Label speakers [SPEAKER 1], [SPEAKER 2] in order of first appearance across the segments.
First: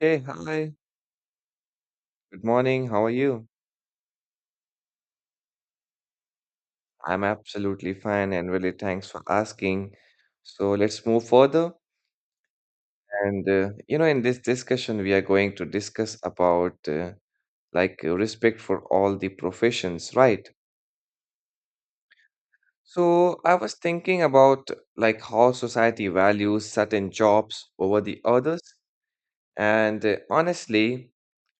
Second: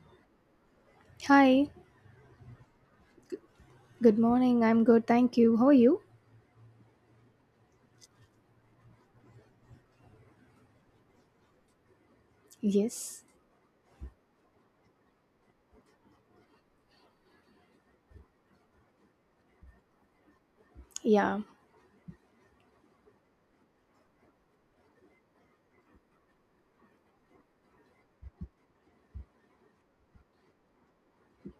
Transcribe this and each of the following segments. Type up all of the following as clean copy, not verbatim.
[SPEAKER 1] Hey, hi.
[SPEAKER 2] Hi,
[SPEAKER 1] Good morning. How are you?
[SPEAKER 2] good morning. I'm good, thank you. How are you?
[SPEAKER 1] I'm absolutely fine and really thanks for asking. So let's move further.
[SPEAKER 2] Yes.
[SPEAKER 1] In this discussion, we are going to discuss about respect for all the professions, right?
[SPEAKER 2] Yeah,
[SPEAKER 1] So I was thinking about how society values certain jobs over the others. And honestly,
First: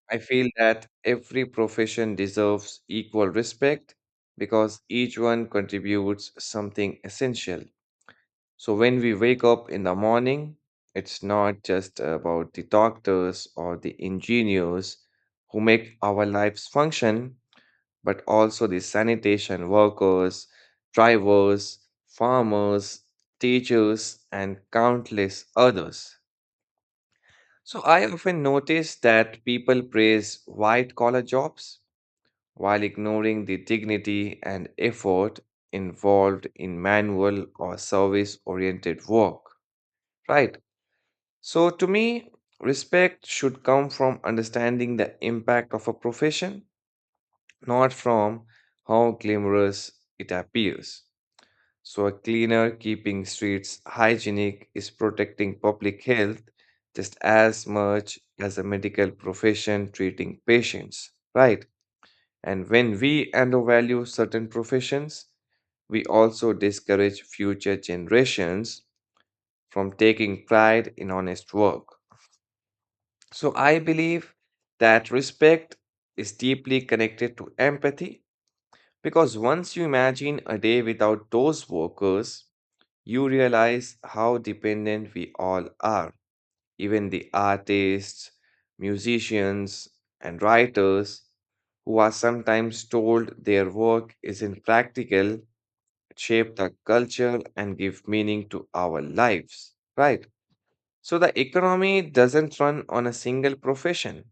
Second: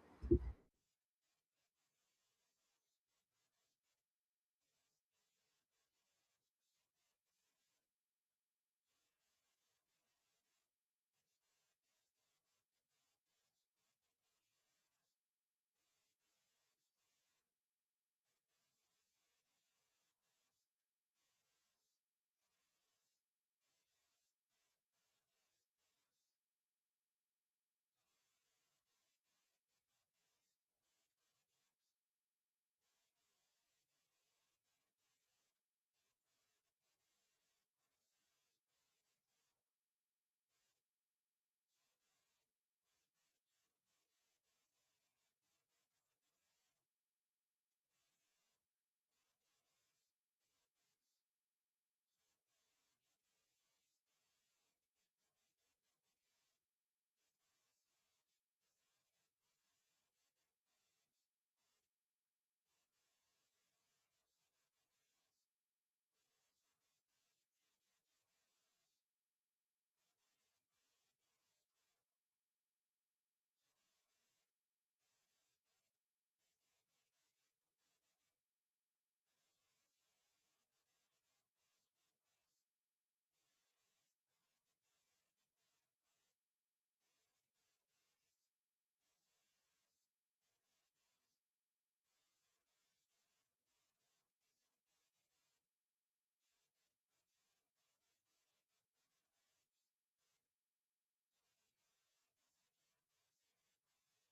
[SPEAKER 1] I feel that every profession deserves equal respect because each one contributes something essential. So when we wake up in the morning, it's not just about the doctors or the engineers who make our lives function, but also the sanitation workers, drivers, farmers, teachers, and countless others. So I often notice that people praise white collar jobs while ignoring the dignity and effort involved in manual or service oriented work, right? So, to me, respect should come from understanding the impact of a profession, not from how glamorous it appears. So, a cleaner keeping streets hygienic is protecting public health just as much as a medical profession treating patients, right? And when we undervalue certain professions, we also discourage future generations from taking pride in honest work. So I believe that respect is deeply connected to empathy because once you imagine a day without those workers, you realize how dependent we all are. Even the artists, musicians, and writers who are sometimes told their work is impractical shape the culture and give meaning to our lives, right? So the economy doesn't run on a single profession,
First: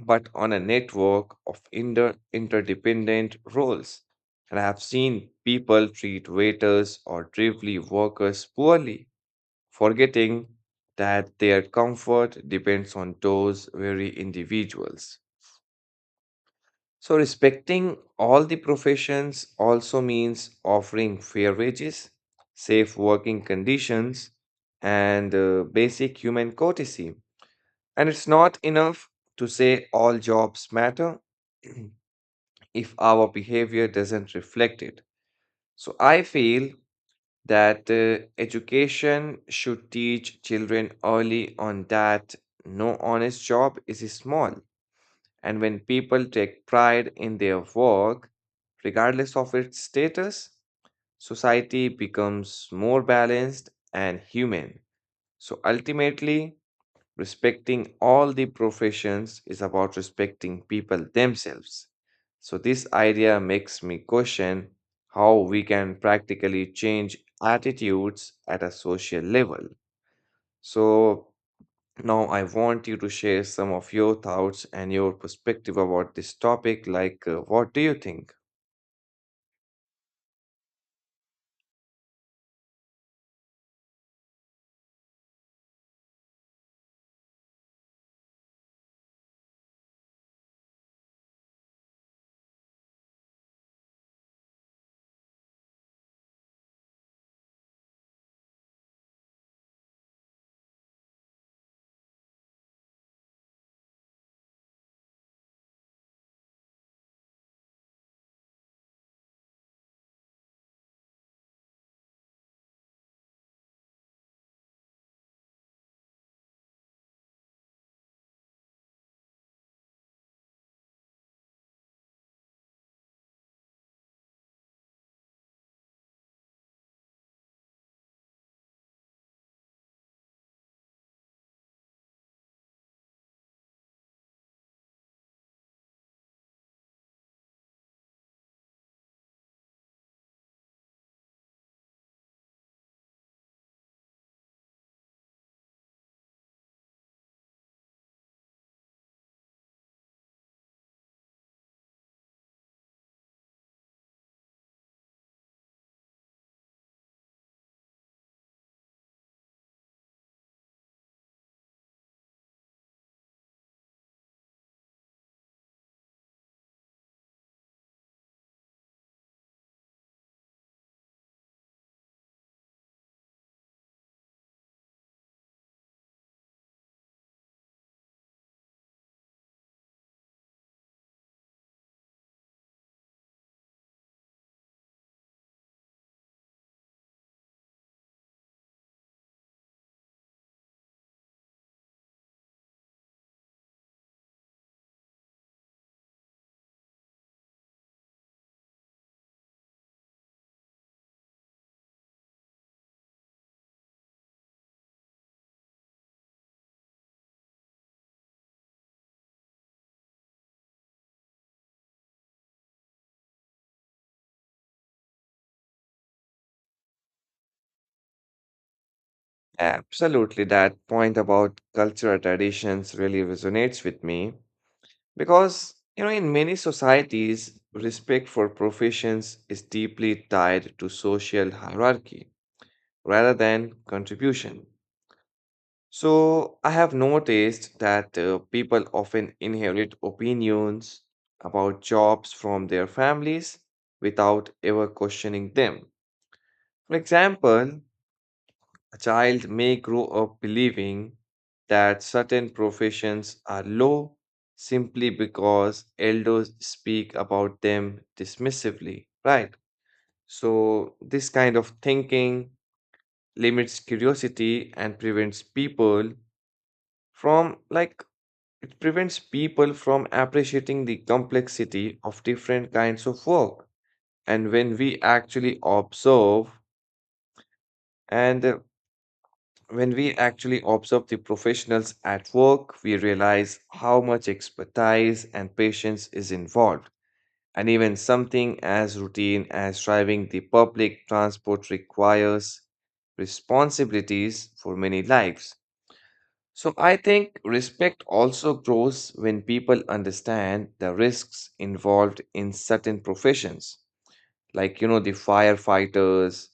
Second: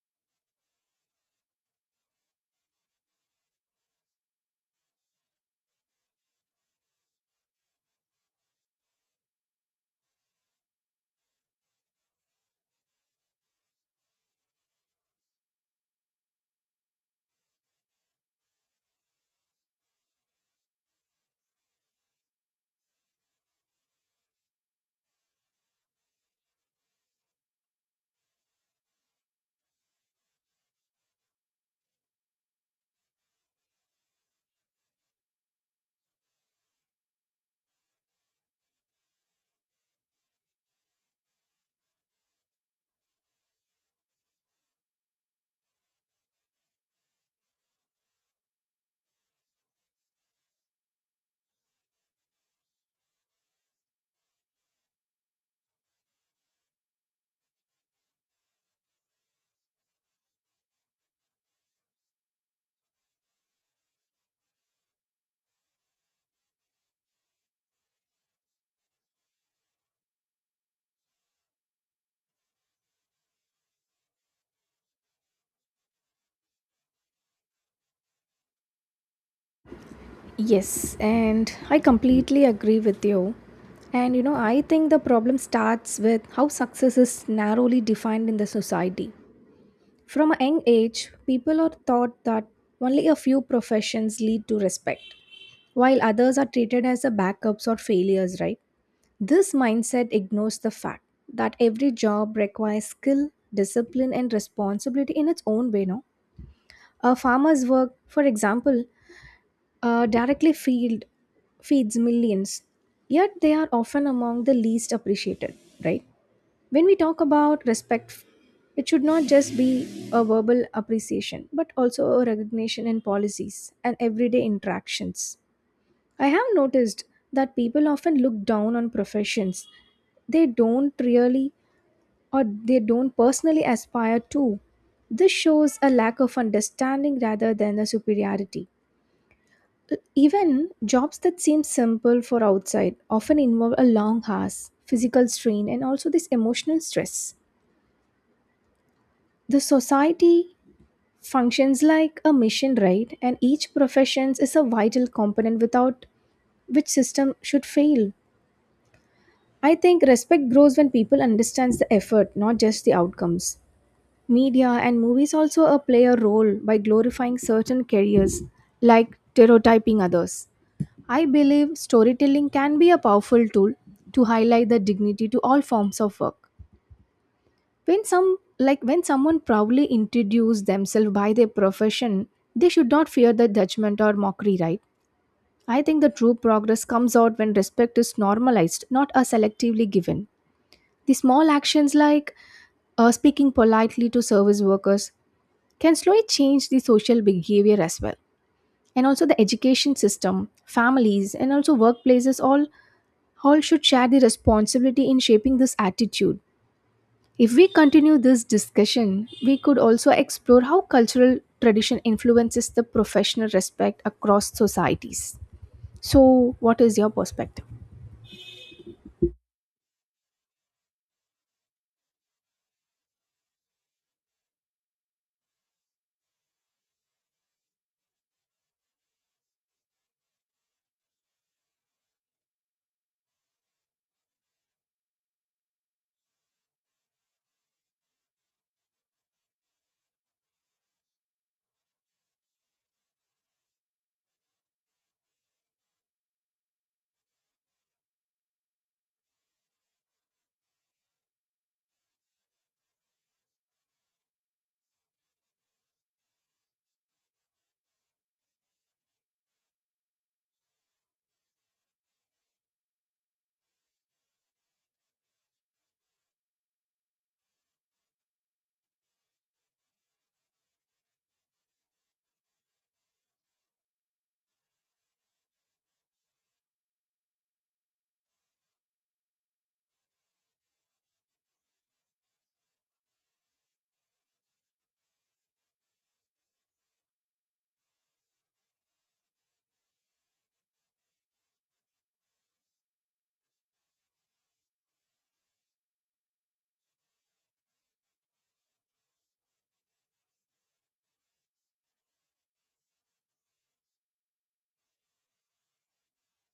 [SPEAKER 1] but on a network of interdependent roles. And I have seen people treat waiters or delivery workers poorly, forgetting that their comfort depends on those very individuals. So, respecting all the professions also means offering fair wages, safe working conditions, and basic human courtesy. And it's not enough to say all jobs matter if our behavior doesn't reflect it. So, I feel that education should teach children early on that no honest job is small. And when people take pride in their work, regardless of its status, society becomes more balanced and human. So ultimately, respecting all the professions is about respecting people themselves. So, this idea makes me question how we can practically change attitudes at a social level. So, now I want you to share some of your thoughts and your perspective about this topic. What do you think?
[SPEAKER 2] yes, and I completely agree with you. And you know, I think the problem starts with how success is narrowly defined in the society. From a young age, people are taught that only a few professions lead to respect, while others are treated as a backups or failures, right? This mindset ignores the fact that every job requires skill, discipline, and responsibility in its own way, no? A farmer's work, for example, uh, directly feed, feeds millions, yet they are often among the least appreciated, right? When we talk about respect, it should not just be a verbal appreciation, but also a recognition in policies and everyday interactions. I have noticed that people often look down on professions they don't really they don't personally aspire to. This shows a lack of understanding rather than a superiority. Even jobs that seem simple for outside often involve a long hours, physical strain, and also this emotional stress. The society functions like a mission, right? And each profession is a vital component without which system should fail. I think respect grows when people understands the effort, not just the outcomes. Media and movies also play a role by glorifying certain careers, like stereotyping others. I believe storytelling can be a powerful tool to highlight the dignity to all forms of work. When someone proudly introduces themselves by their profession, they should not fear the judgment or mockery, right? I think the true progress comes out when respect is normalized, not a selectively given. The small actions like speaking politely to service workers can slowly change the social behavior as well. And also the education system, families, and also workplaces all should share the responsibility in shaping this attitude. If we continue this discussion, we could also explore how cultural tradition influences the professional respect across societies. So, what is your perspective?
[SPEAKER 1] Absolutely, that point about cultural traditions really resonates with me. Because, you know, in many societies, respect for professions is deeply tied to social hierarchy rather than contribution. So, I have noticed that people often inherit opinions about jobs from their families without ever questioning them. For example, a child may grow up believing that certain professions are low simply because elders speak about them dismissively, right? So, this kind of thinking limits curiosity and prevents people from, like, it prevents people from appreciating the complexity of different kinds of work. And when we actually observe and When we actually observe the professionals at work, we realize how much expertise and patience is involved. And even something as routine as driving the public transport requires responsibilities for many lives. So I think respect also grows when people understand the risks involved in certain professions, like you know, the firefighters,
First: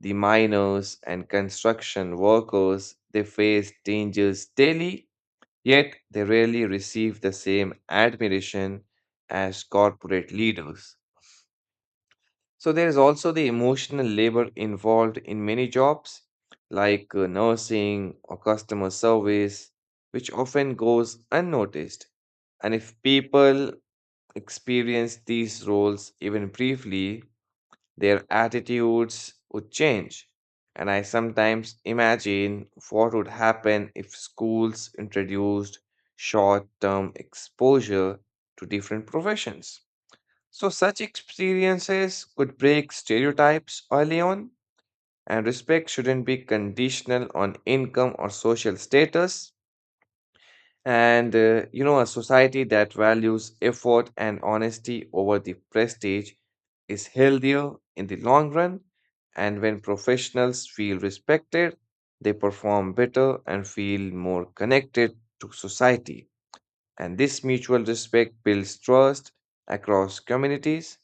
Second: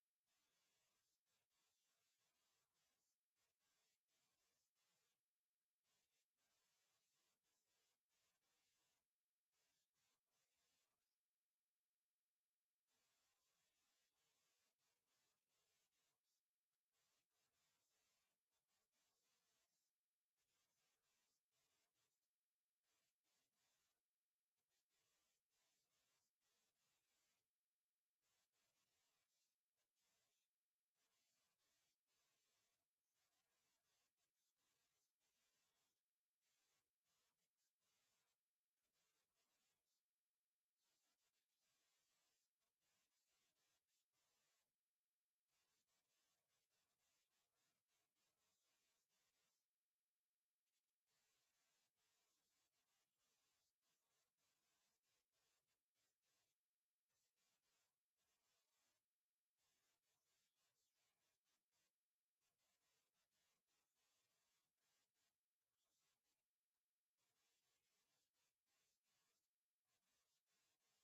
[SPEAKER 1] the miners, and construction workers. They face dangers daily, yet they rarely receive the same admiration as corporate leaders. So there is also the emotional labor involved in many jobs like nursing or customer service, which often goes unnoticed. And if people experience these roles even briefly, their attitudes would change. And I sometimes imagine what would happen if schools introduced short term exposure to different professions. So, such experiences could break stereotypes early on, and respect shouldn't be conditional on income or social status. A society that values effort and honesty over the prestige is healthier in the long run. And when professionals feel respected, they perform better and feel more connected to society. And this mutual respect builds trust across communities.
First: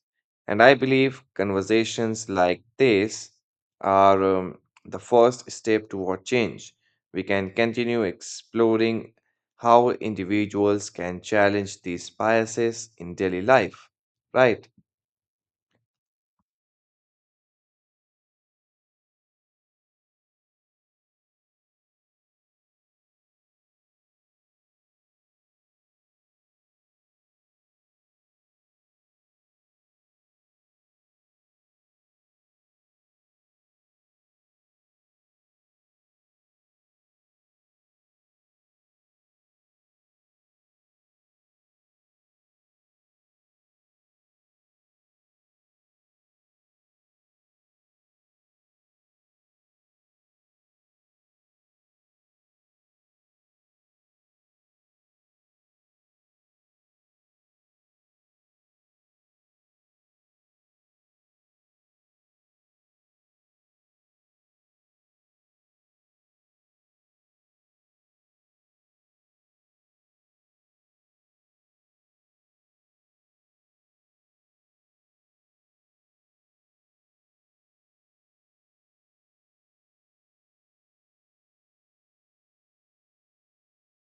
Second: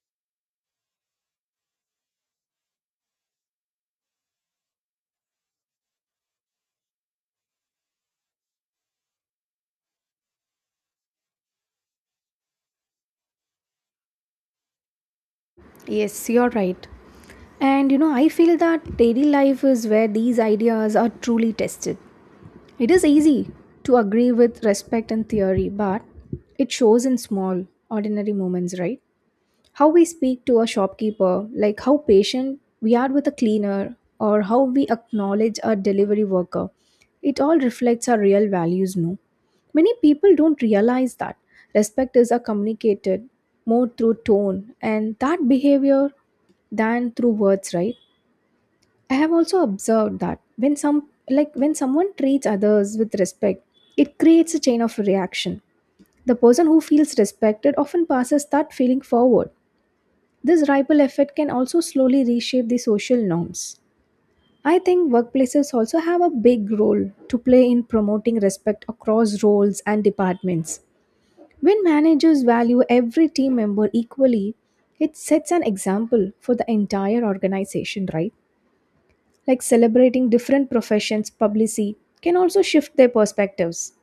[SPEAKER 1] And I believe conversations like this are the first step toward change. We can continue exploring how individuals can challenge these biases in daily life, right?
[SPEAKER 2] Yes, you're right. And you know, I feel that daily life is where these ideas are truly tested. It is easy to agree with respect and theory, but it shows in small, ordinary moments, right? How we speak to a shopkeeper, like how patient we are with a cleaner, or how we acknowledge a delivery worker. It all reflects our real values, no? Many people don't realize that. Respect is a communicated more through tone and that behavior than through words, right? I have also observed that when someone treats others with respect, it creates a chain of reaction. The person who feels respected often passes that feeling forward. This ripple effect can also slowly reshape the social norms. I think workplaces also have a big role to play in promoting respect across roles and departments. When managers value every team member equally, it sets an example for the entire organization, right? Like celebrating different professions, publicly can also shift their perspectives.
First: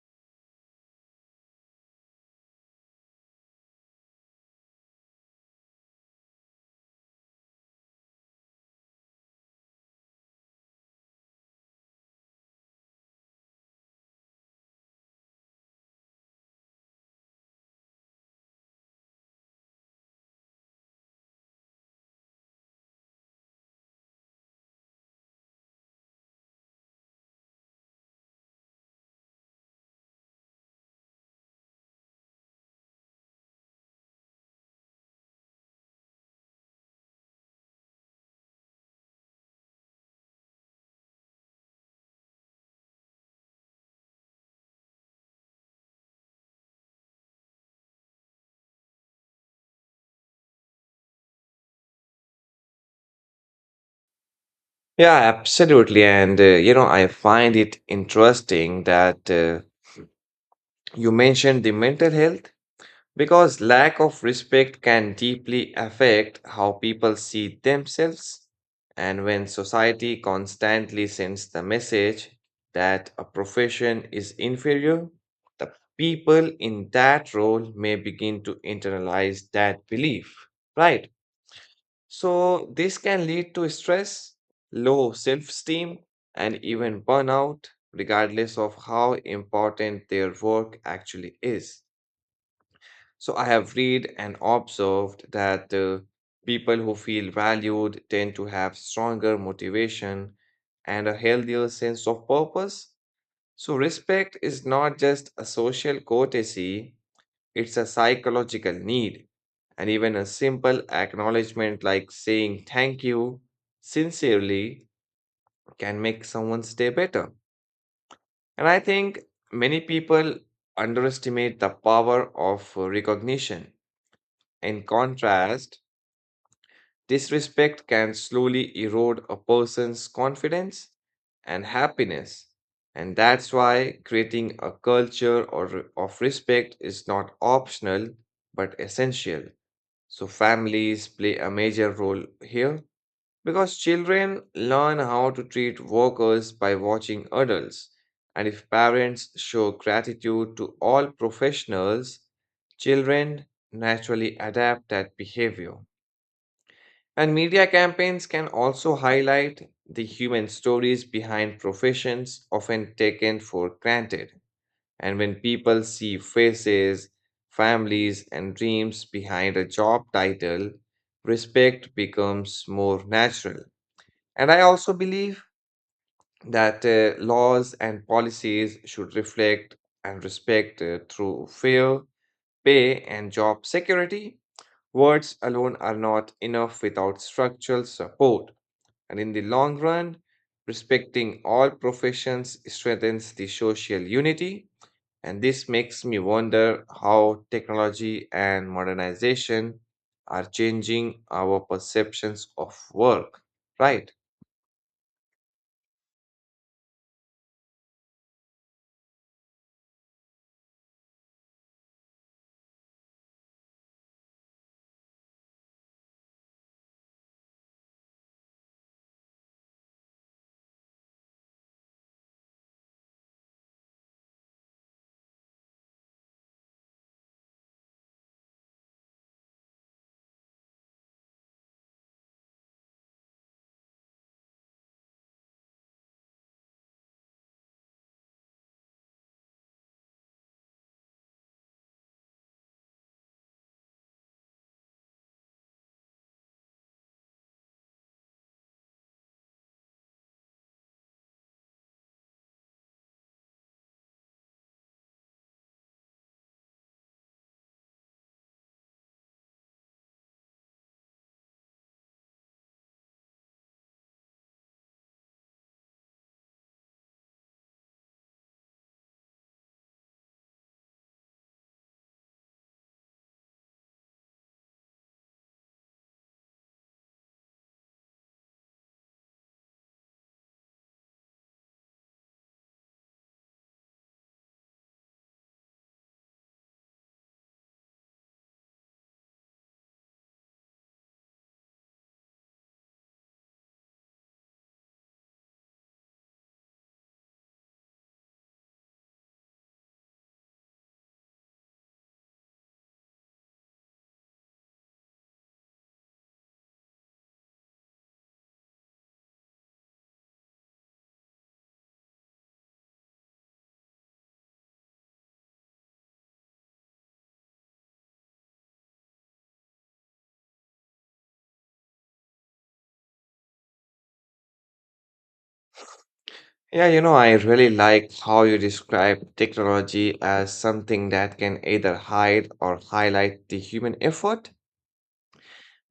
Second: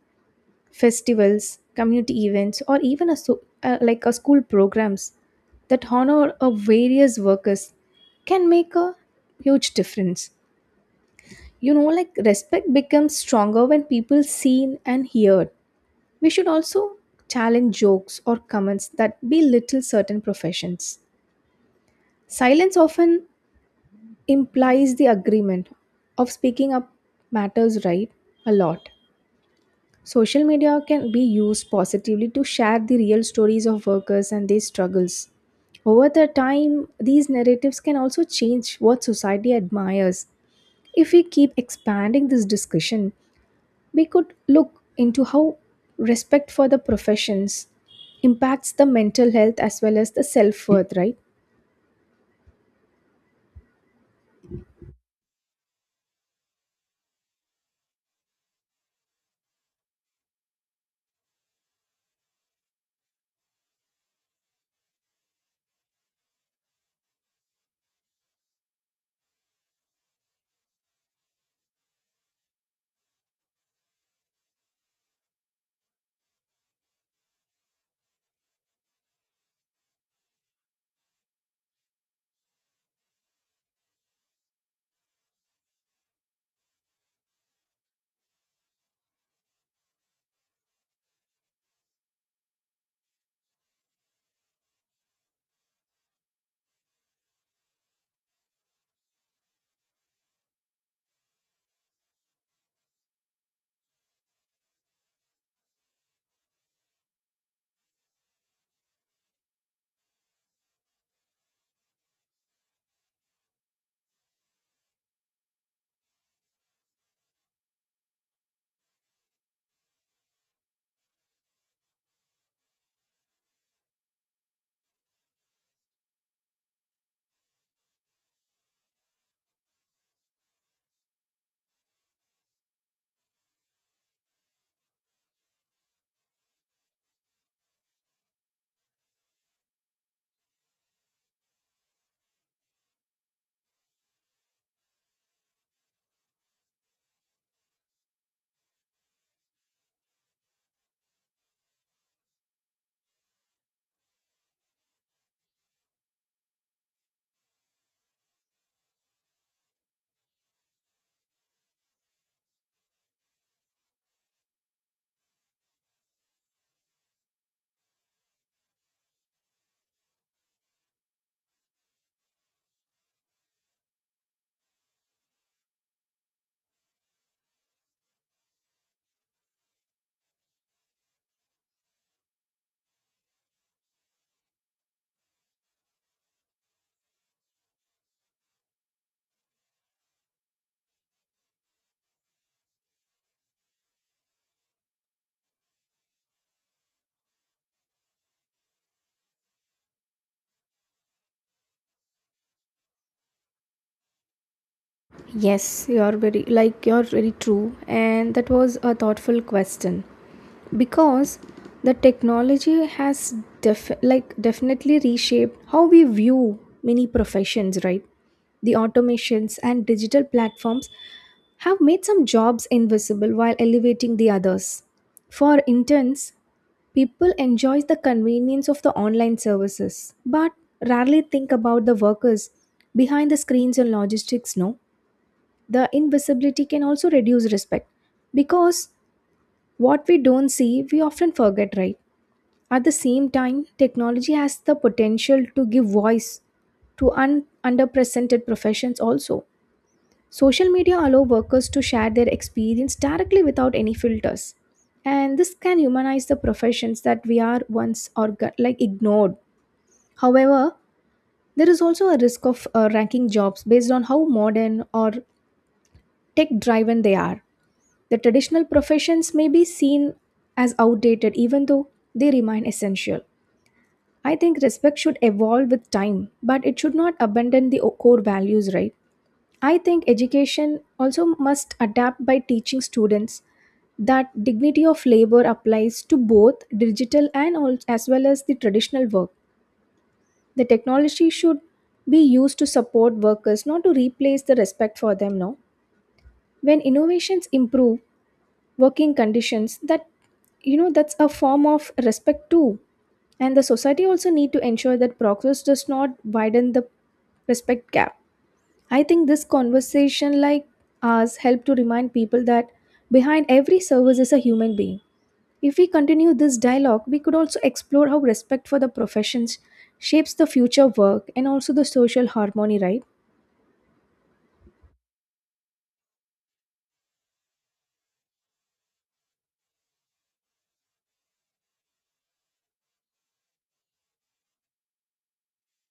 [SPEAKER 2] Festivals, community events, or even a like a school programs that honor a various workers can make a huge difference. You know, like respect becomes stronger when people seen and heard. We should also challenge jokes or comments that belittle certain professions. Silence often implies the agreement of speaking up matters, right, a lot. Social media can be used positively to share the real stories of workers and their struggles. Over the time, these narratives can also change what society admires. If we keep expanding this discussion, we could look into how respect for the professions impacts the mental health as well as the self-worth, right?
[SPEAKER 1] Yeah, absolutely. I find it interesting that you mentioned the mental health. Because lack of respect can deeply affect how people see themselves. And when society constantly sends the message that a profession is inferior, the people in that role may begin to internalize that belief, right? So, this can lead to stress, low self esteem, and even burnout, regardless of how important their work actually is. So I have read and observed that people who feel valued tend to have stronger motivation and a healthier sense of purpose. So respect is not just a social courtesy, it's a psychological need. And even a simple acknowledgement like saying thank you sincerely can make someone's day better. And I think many people underestimate the power of recognition. In contrast, disrespect can slowly erode a person's confidence and happiness. And that's why creating a culture of respect is not optional but essential. So, families play a major role here because children learn how to treat workers by watching adults. And if parents show gratitude to all professionals, children naturally adapt that behavior. And media campaigns can also highlight the human stories behind professions often taken for granted. And when people see faces, families, and dreams behind a job title, respect becomes more natural. And I also believe that laws and policies should reflect and respect through fair pay and job security. Words alone are not enough without structural support. And in the long run, respecting all professions strengthens the social unity. And this makes me wonder how technology and modernization are changing our perceptions of work, right?
[SPEAKER 2] Yes, you're very true and that was a thoughtful question. Because the technology has definitely reshaped how we view many professions, right? The automations and digital platforms have made some jobs invisible while elevating the others. For interns, people enjoy the convenience of the online services but rarely think about the workers behind the screens and logistics, no? The invisibility can also reduce respect because what we don't see we often forget, right? At the same time, technology has the potential to give voice to underrepresented professions also. Social media allow workers to share their experience directly without any filters. And this can humanize the professions that we are once ignored. However, there is also a risk of ranking jobs based on how modern or tech driven they are. The traditional professions may be seen as outdated even though they remain essential. I think respect should evolve with time, but it should not abandon the core values, right? I think education also must adapt by teaching students that dignity of labor applies to both digital and as well as the traditional work. The technology should be used to support workers, not to replace the respect for them. No, when innovations improve working conditions, that you know that's a form of respect too. And the society also need to ensure that progress does not widen the respect gap. I think this conversation like ours help to remind people that behind every service is a human being. If we continue this dialogue, we could also explore how respect for the professions shapes the future work and also the social harmony, right?
[SPEAKER 1] Yeah, you know, I really like how you describe technology as something that can either hide or highlight the human effort,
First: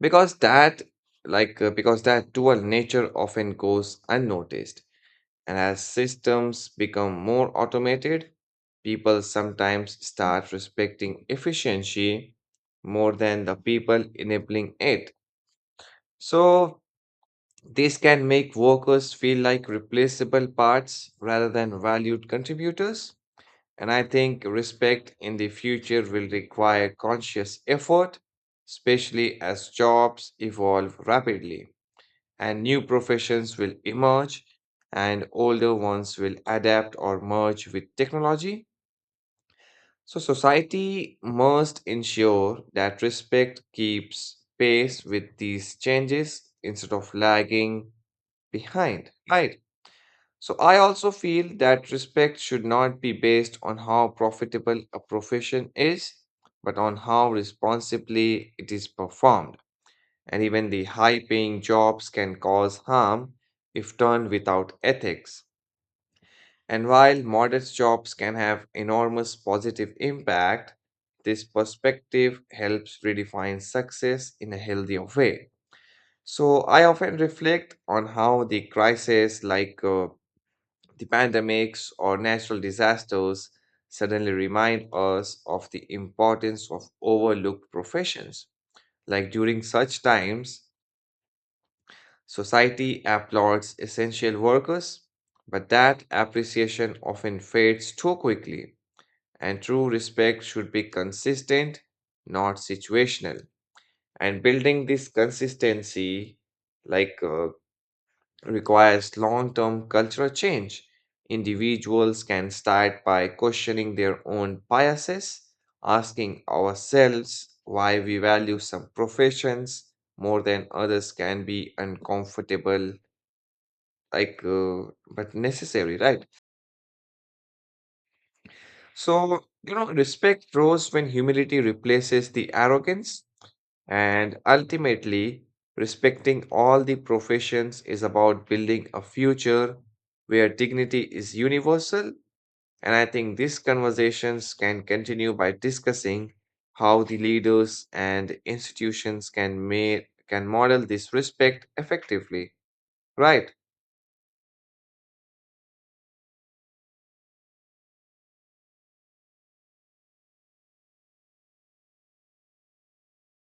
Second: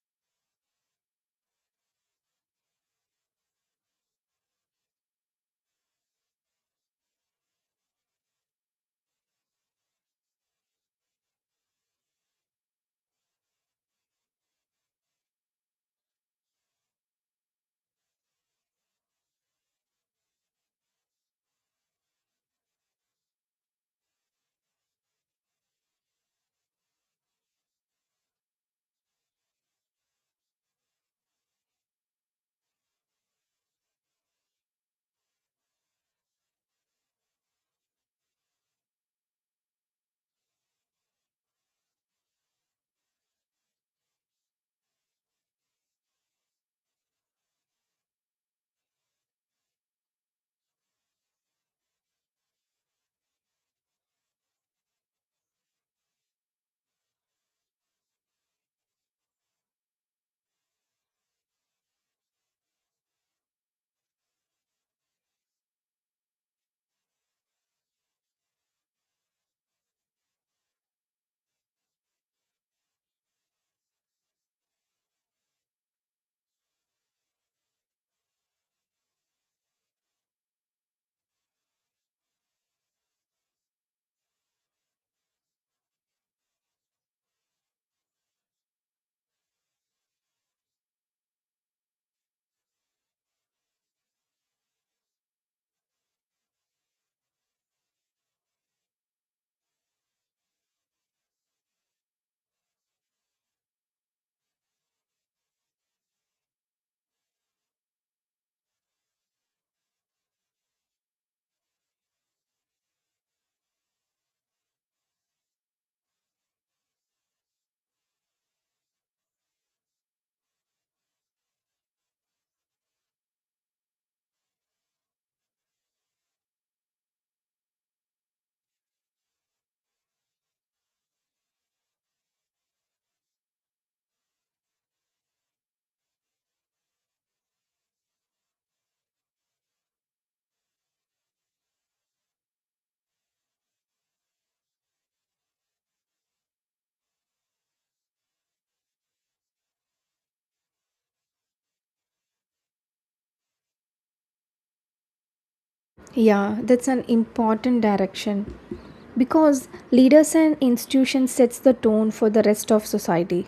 [SPEAKER 1] because that because that dual nature often goes unnoticed. And as systems become more automated, people sometimes start respecting efficiency more than the people enabling it. So, this can make workers feel like replaceable parts rather than valued contributors. And I think respect in the future will require conscious effort, especially as jobs evolve rapidly and new professions will emerge and older ones will adapt or merge with technology. So, society must ensure that respect keeps pace with these changes instead of lagging behind, right? So, I also feel that respect should not be based on how profitable a profession is, but on how responsibly it is performed, and even the high paying jobs can cause harm if done without ethics. And while modest jobs can have enormous positive impact, this perspective helps redefine success in a healthier way. So I often reflect on how the crises like the pandemics or natural disasters suddenly remind us of the importance of overlooked professions. Like during such times, society applauds essential workers, but that appreciation often fades too quickly, and true respect should be consistent, not situational. And building this consistency like uh, requires long-term cultural change. Individuals can start by questioning their own biases. Asking ourselves why we value some professions more than others can be uncomfortable like uh, but necessary, right? So you know, respect grows when humility replaces the arrogance. And ultimately, respecting all the professions is about building a future where dignity is universal. And I think these conversations can continue by discussing how the leaders and institutions can model this respect effectively, right?
[SPEAKER 2] Yeah, that's an important direction because leaders and institutions sets the tone for the rest of society,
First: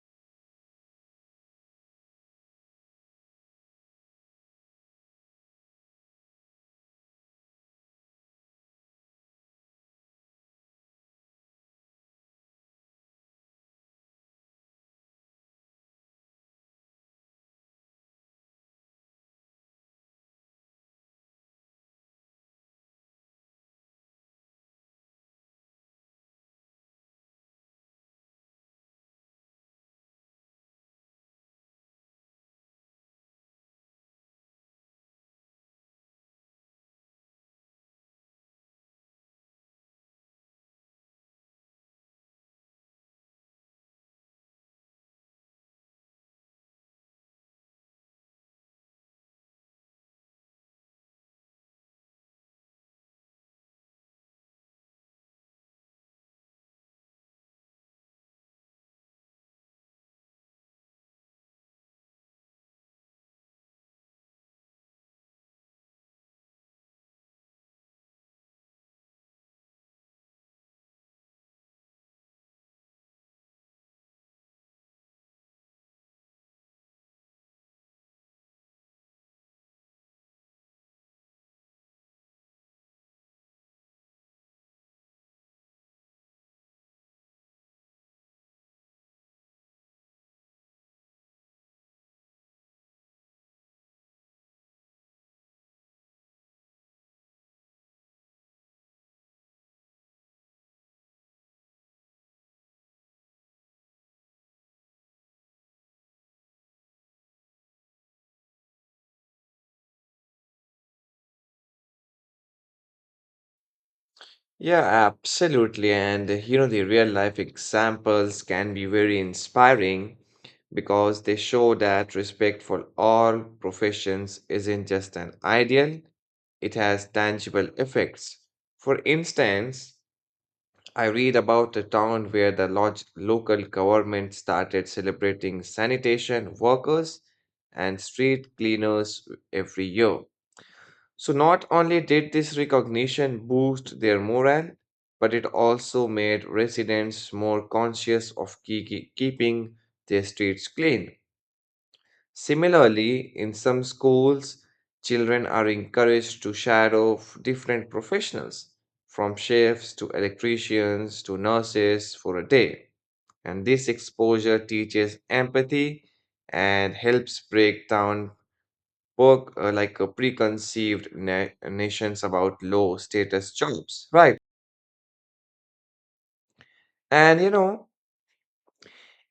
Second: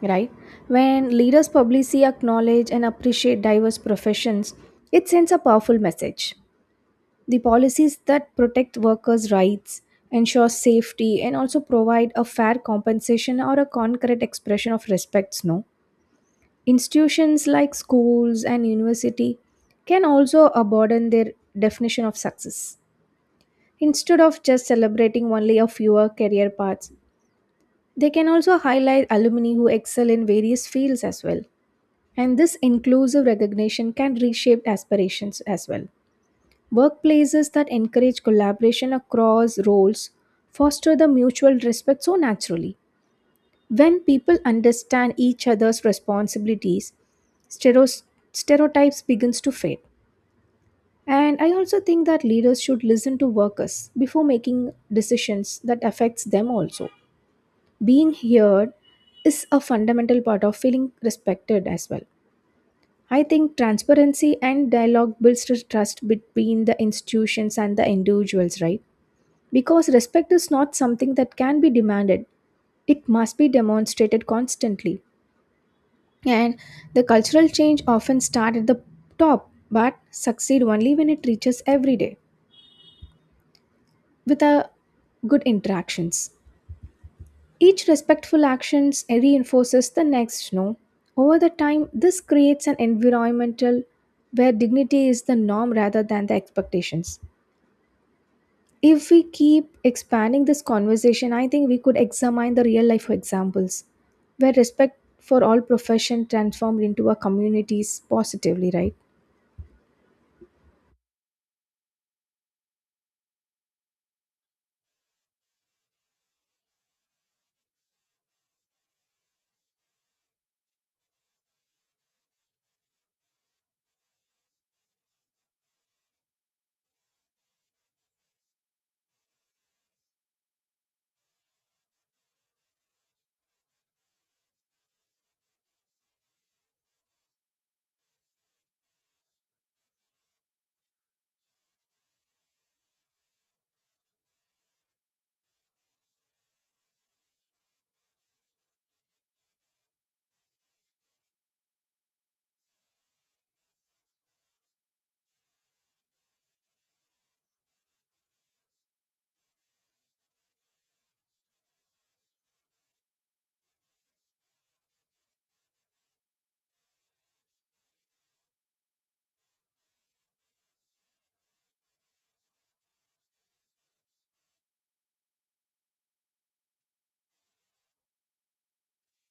[SPEAKER 2] right? When leaders publicly acknowledge and appreciate diverse professions, it sends a powerful message. The policies that protect workers' rights, ensure safety, and also provide a fair compensation or a concrete expression of respects, no? Institutions like schools and university can also broaden their definition of success. Instead of just celebrating only a fewer career paths, they can also highlight alumni who excel in various fields as well. And this inclusive recognition can reshape aspirations as well. Workplaces that encourage collaboration across roles foster the mutual respect so naturally. When people understand each other's responsibilities, stero- stereotypes begins to fade. And I also think that leaders should listen to workers before making decisions that affects them also. Being heard is a fundamental part of feeling respected as well. I think transparency and dialogue builds the trust between the institutions and the individuals, right? Because respect is not something that can be demanded. It must be demonstrated constantly. And the cultural change often start at the top but succeed only when it reaches every day, with a good interactions. Each respectful actions reinforces the next, no. Over the time, this creates an environmental where dignity is the norm rather than the expectations. If we keep expanding this conversation, I think we could examine the real life examples where respect for all profession transformed into a communities positively, right?
[SPEAKER 1] Yeah, absolutely. And you know, the real life examples can be very inspiring because they show that respect for all professions isn't just an ideal, it has tangible effects. For instance, I read about a town where the local government started celebrating sanitation workers and street cleaners every year. So not only did this recognition boost their morale, but it also made residents more conscious of keeping their streets clean. Similarly, in some schools, children are encouraged to shadow different professionals, from chefs to electricians to nurses for a day. And this exposure teaches empathy and helps break down work like preconceived nations about low status jobs, right? And you know,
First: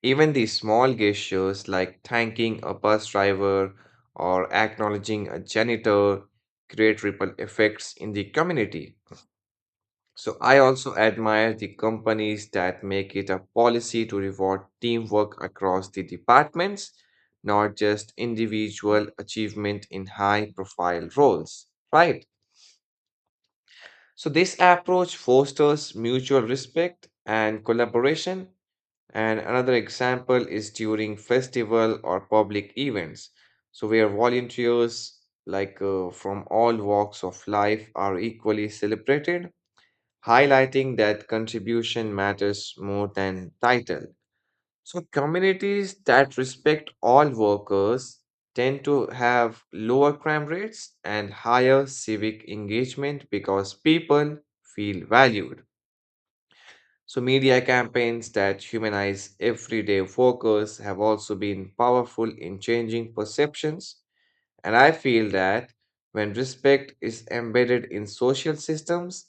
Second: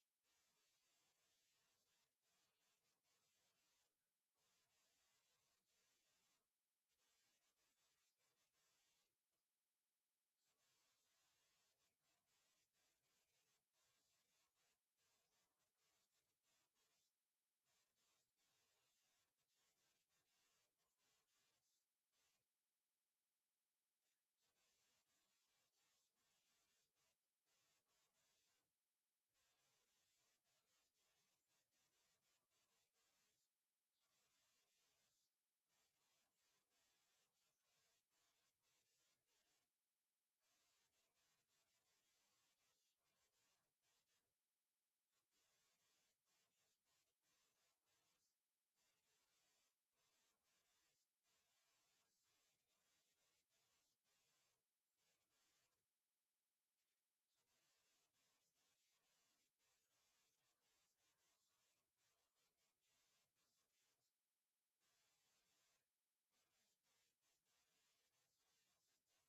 [SPEAKER 1] even the small gestures like thanking a bus driver or acknowledging a janitor create ripple effects in the community. So I also admire the companies that make it a policy to reward teamwork across the departments, not just individual achievement in high profile roles, right? So, this approach fosters mutual respect and collaboration. And another example is during festival or public events. So, where volunteers, from all walks of life, are equally celebrated, highlighting that contribution matters more than title. So communities that respect all workers tend to have lower crime rates and higher civic engagement because people feel valued. So media campaigns that humanize everyday workers have also been powerful in changing perceptions, and I feel that when respect is embedded in social systems,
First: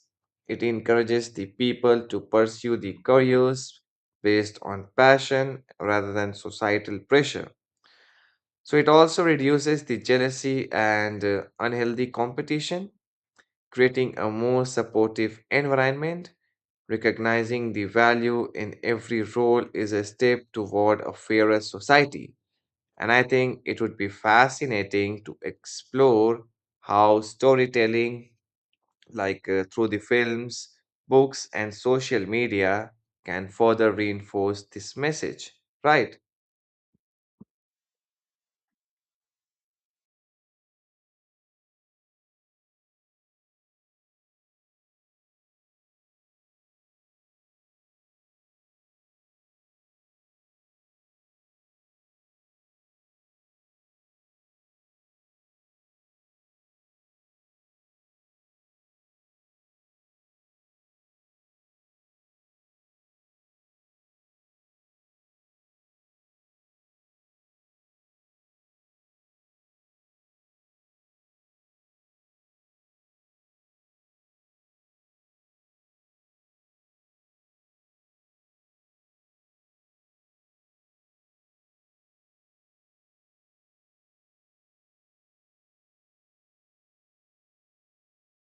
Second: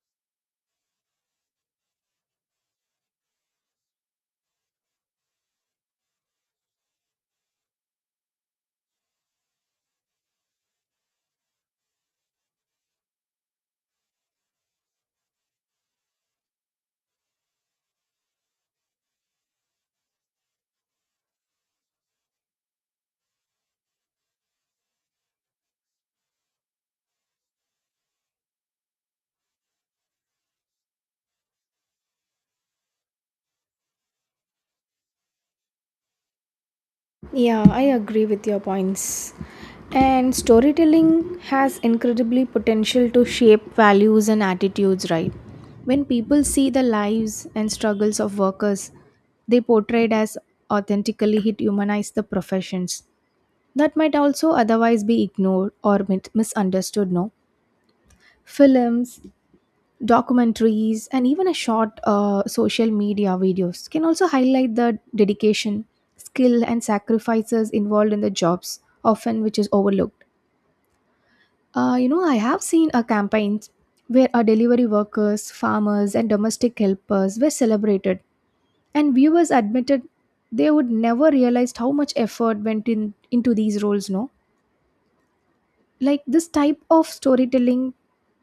[SPEAKER 1] it encourages the people to pursue the careers based on passion rather than societal pressure. So it also reduces the jealousy and unhealthy competition, creating a more supportive environment. Recognizing the value in every role is a step toward a fairer society. And I think it would be fascinating to explore how storytelling, through the films, books, and social media, can further reinforce this message, right?
[SPEAKER 2] Yeah, I agree with your points. And storytelling has incredibly potential to shape values and attitudes, right? When people see the lives and struggles of workers they portrayed as authentically, it humanize the professions that might also otherwise be ignored or misunderstood, no? Films, documentaries, and even a short social media videos can also highlight the dedication, skill, and sacrifices involved in the jobs, often which is overlooked. You know, I have seen a campaigns where our delivery workers, farmers, and domestic helpers were celebrated, and viewers admitted they would never realized how much effort went in into these roles, no. Like this type of storytelling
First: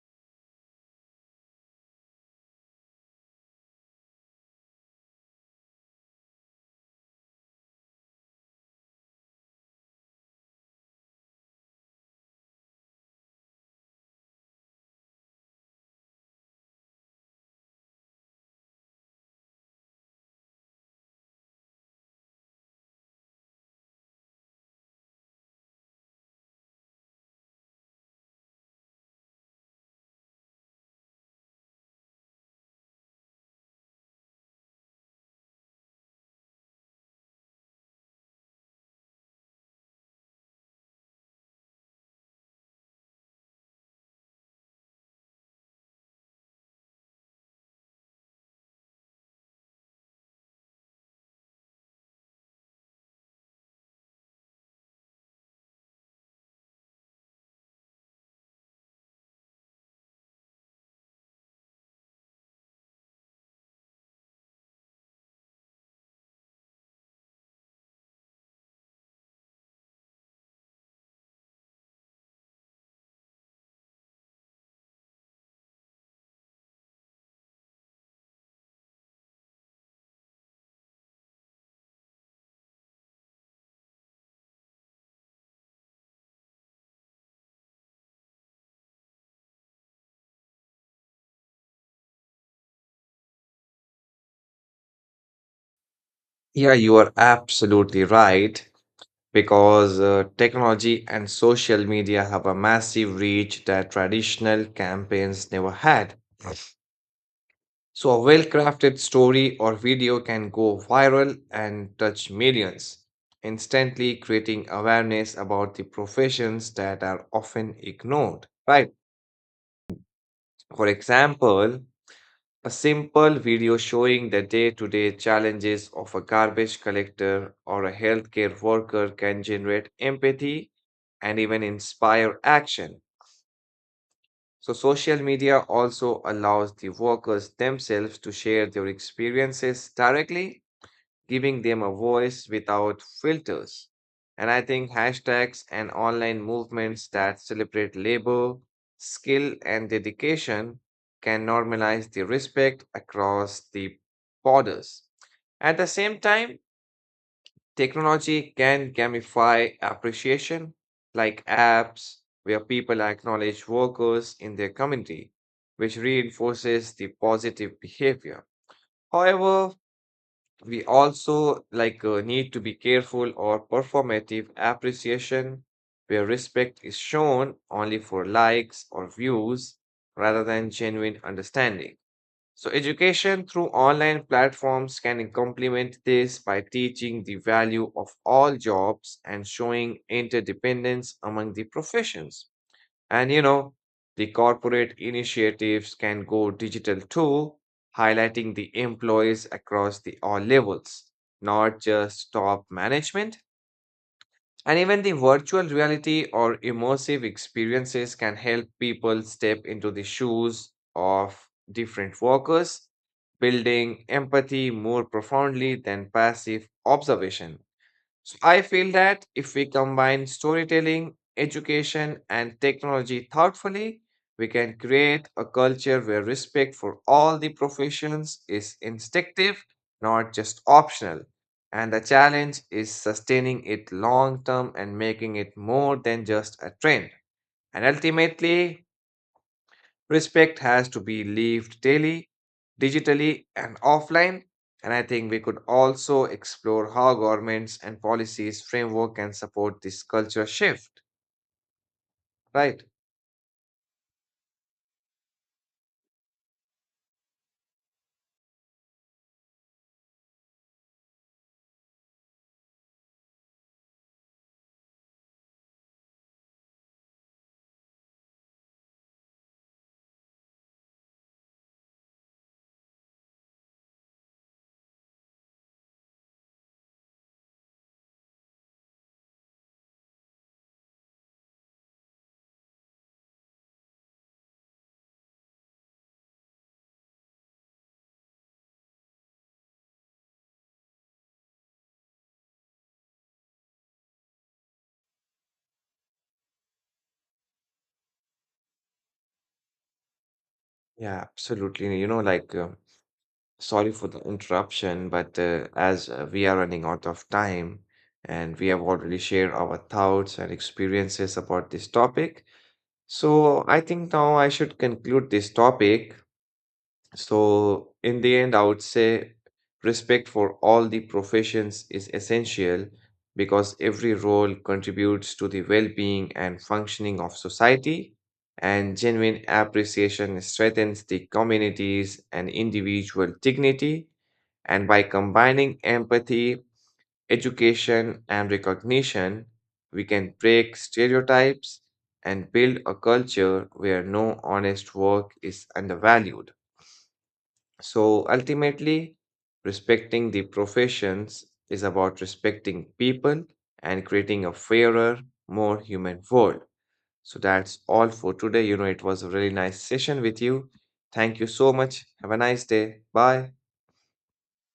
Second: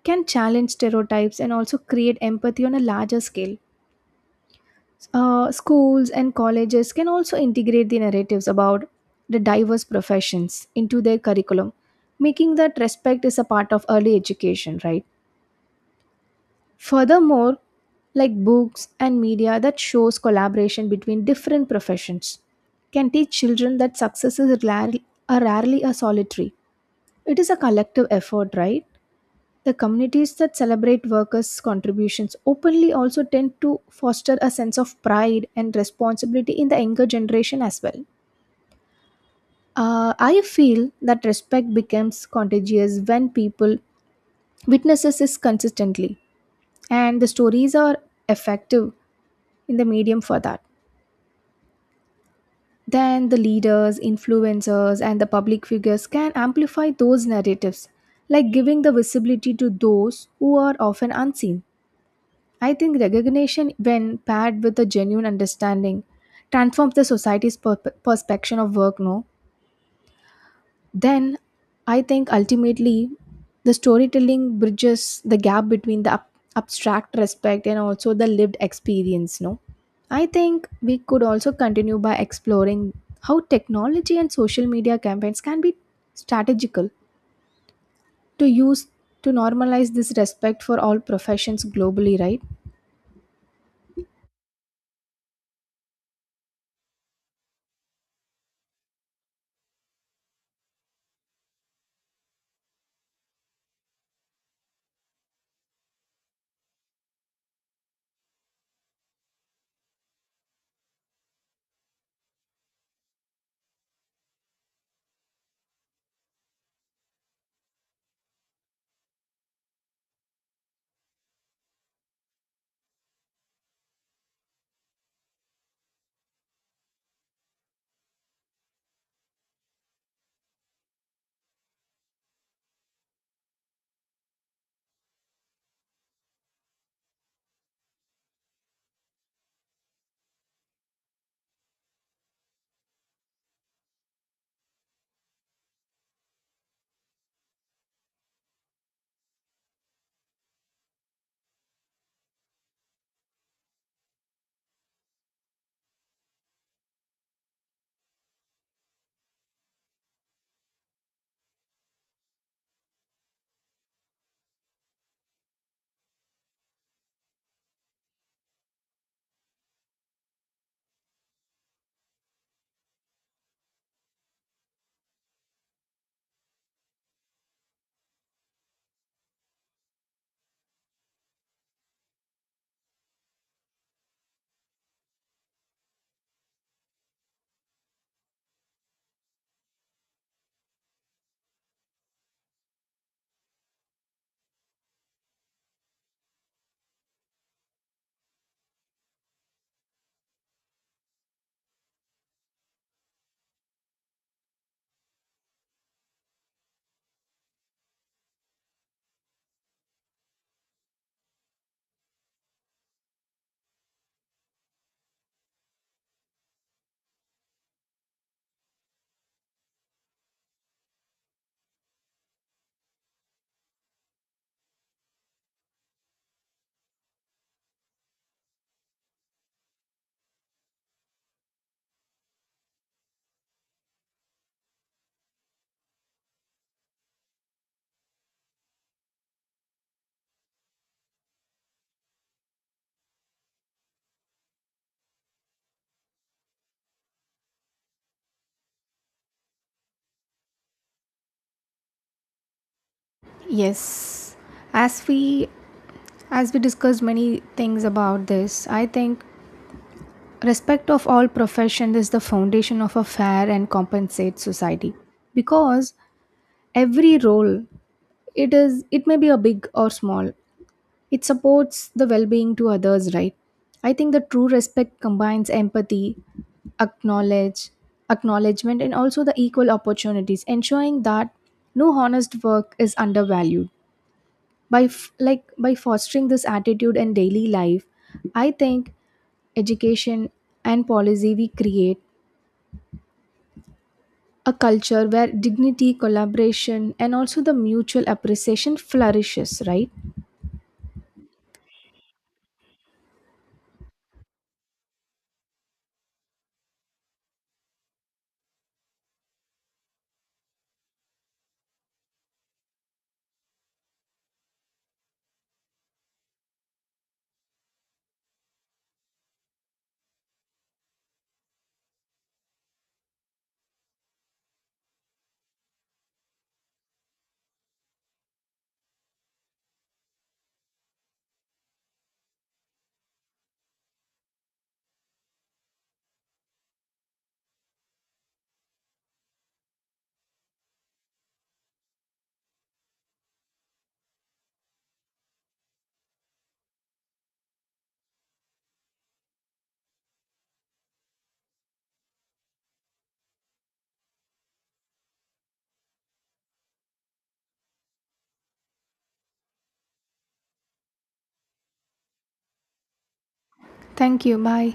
[SPEAKER 2] can challenge stereotypes and also create empathy on a larger scale. Schools and colleges can also integrate the narratives about the diverse professions into their curriculum, making that respect is a part of early education, right? Furthermore, like books and media that shows collaboration between different professions can teach children that are rarely a solitary. It is a collective effort, right? The communities that celebrate workers' contributions openly also tend to foster a sense of pride and responsibility in the younger generation as well. I feel that respect becomes contagious when people witnesses this consistently, and the stories are effective in the medium for that. Then the leaders, influencers, and the public figures can amplify those narratives, like giving the visibility to those who are often unseen. I think recognition, when paired with a genuine understanding, transforms the society's perception of work. No, then I think ultimately the storytelling bridges the gap between the abstract respect and also the lived experience. No, I think we could also continue by exploring how technology and social media campaigns can be strategical to use to normalize this respect for all professions globally. Right?
[SPEAKER 1] Yeah, you are absolutely right. Because technology and social media have a massive reach that traditional campaigns never had. So, a well crafted story or video can go viral and touch millions, instantly creating awareness about the professions that are often ignored. Right? For example, a simple video showing the day to day challenges of a garbage collector or a healthcare worker can generate empathy and even inspire action. So, social media also allows the workers themselves to share their experiences directly, giving them a voice without filters. And I think hashtags and online movements that celebrate labor, skill, and dedication can normalize the respect across the borders. At the same time, technology can gamify appreciation, like apps where people acknowledge workers in their community, which reinforces the positive behavior. However, we also need to be careful or performative appreciation where respect is shown only for likes or views rather than genuine understanding. So education through online platforms can complement this by teaching the value of all jobs and showing interdependence among the professions. And you know, the corporate initiatives can go digital too, highlighting the employees across the all levels, not just top management. And even the virtual reality or immersive experiences can help people step into the shoes of different workers, building empathy more profoundly than passive observation. So I feel that if we combine storytelling, education, and technology thoughtfully, we can create a culture where respect for all the professions is instinctive, not just optional. And the challenge is sustaining it long term and making it more than just a trend. And ultimately, respect has to be lived daily, digitally, and offline. And I think we could also explore how governments and policies framework can support this culture shift, right?
[SPEAKER 2] Yes, as we as we discussed many things about this, I think respect of all profession is the foundation of a fair and compensate society because every role, it may be a big or small, it supports the well-being to others, right? I think the true respect combines empathy, acknowledge acknowledgement, and also the equal opportunities, ensuring that no honest work is undervalued by by fostering this attitude in daily life. I think education, and policy, we create a culture where dignity, collaboration, and also the mutual appreciation flourishes, right?
[SPEAKER 1] Yeah, absolutely. Sorry for the interruption, but as we are running out of time and we have already shared our thoughts and experiences about this topic, so I think now I should conclude this topic. So, in the end, I would say respect for all the professions is essential because every role contributes to the well being and functioning of society, and genuine appreciation strengthens the communities and individual dignity. And by combining empathy, education, and recognition, we can break stereotypes and build a culture where no honest work is undervalued. So ultimately, respecting the professions is about respecting people and creating a fairer, more human world. So that's all for today. You know, it was a really nice session with you. Thank you so much. Have a nice day. Bye.
[SPEAKER 2] Thank you. Bye.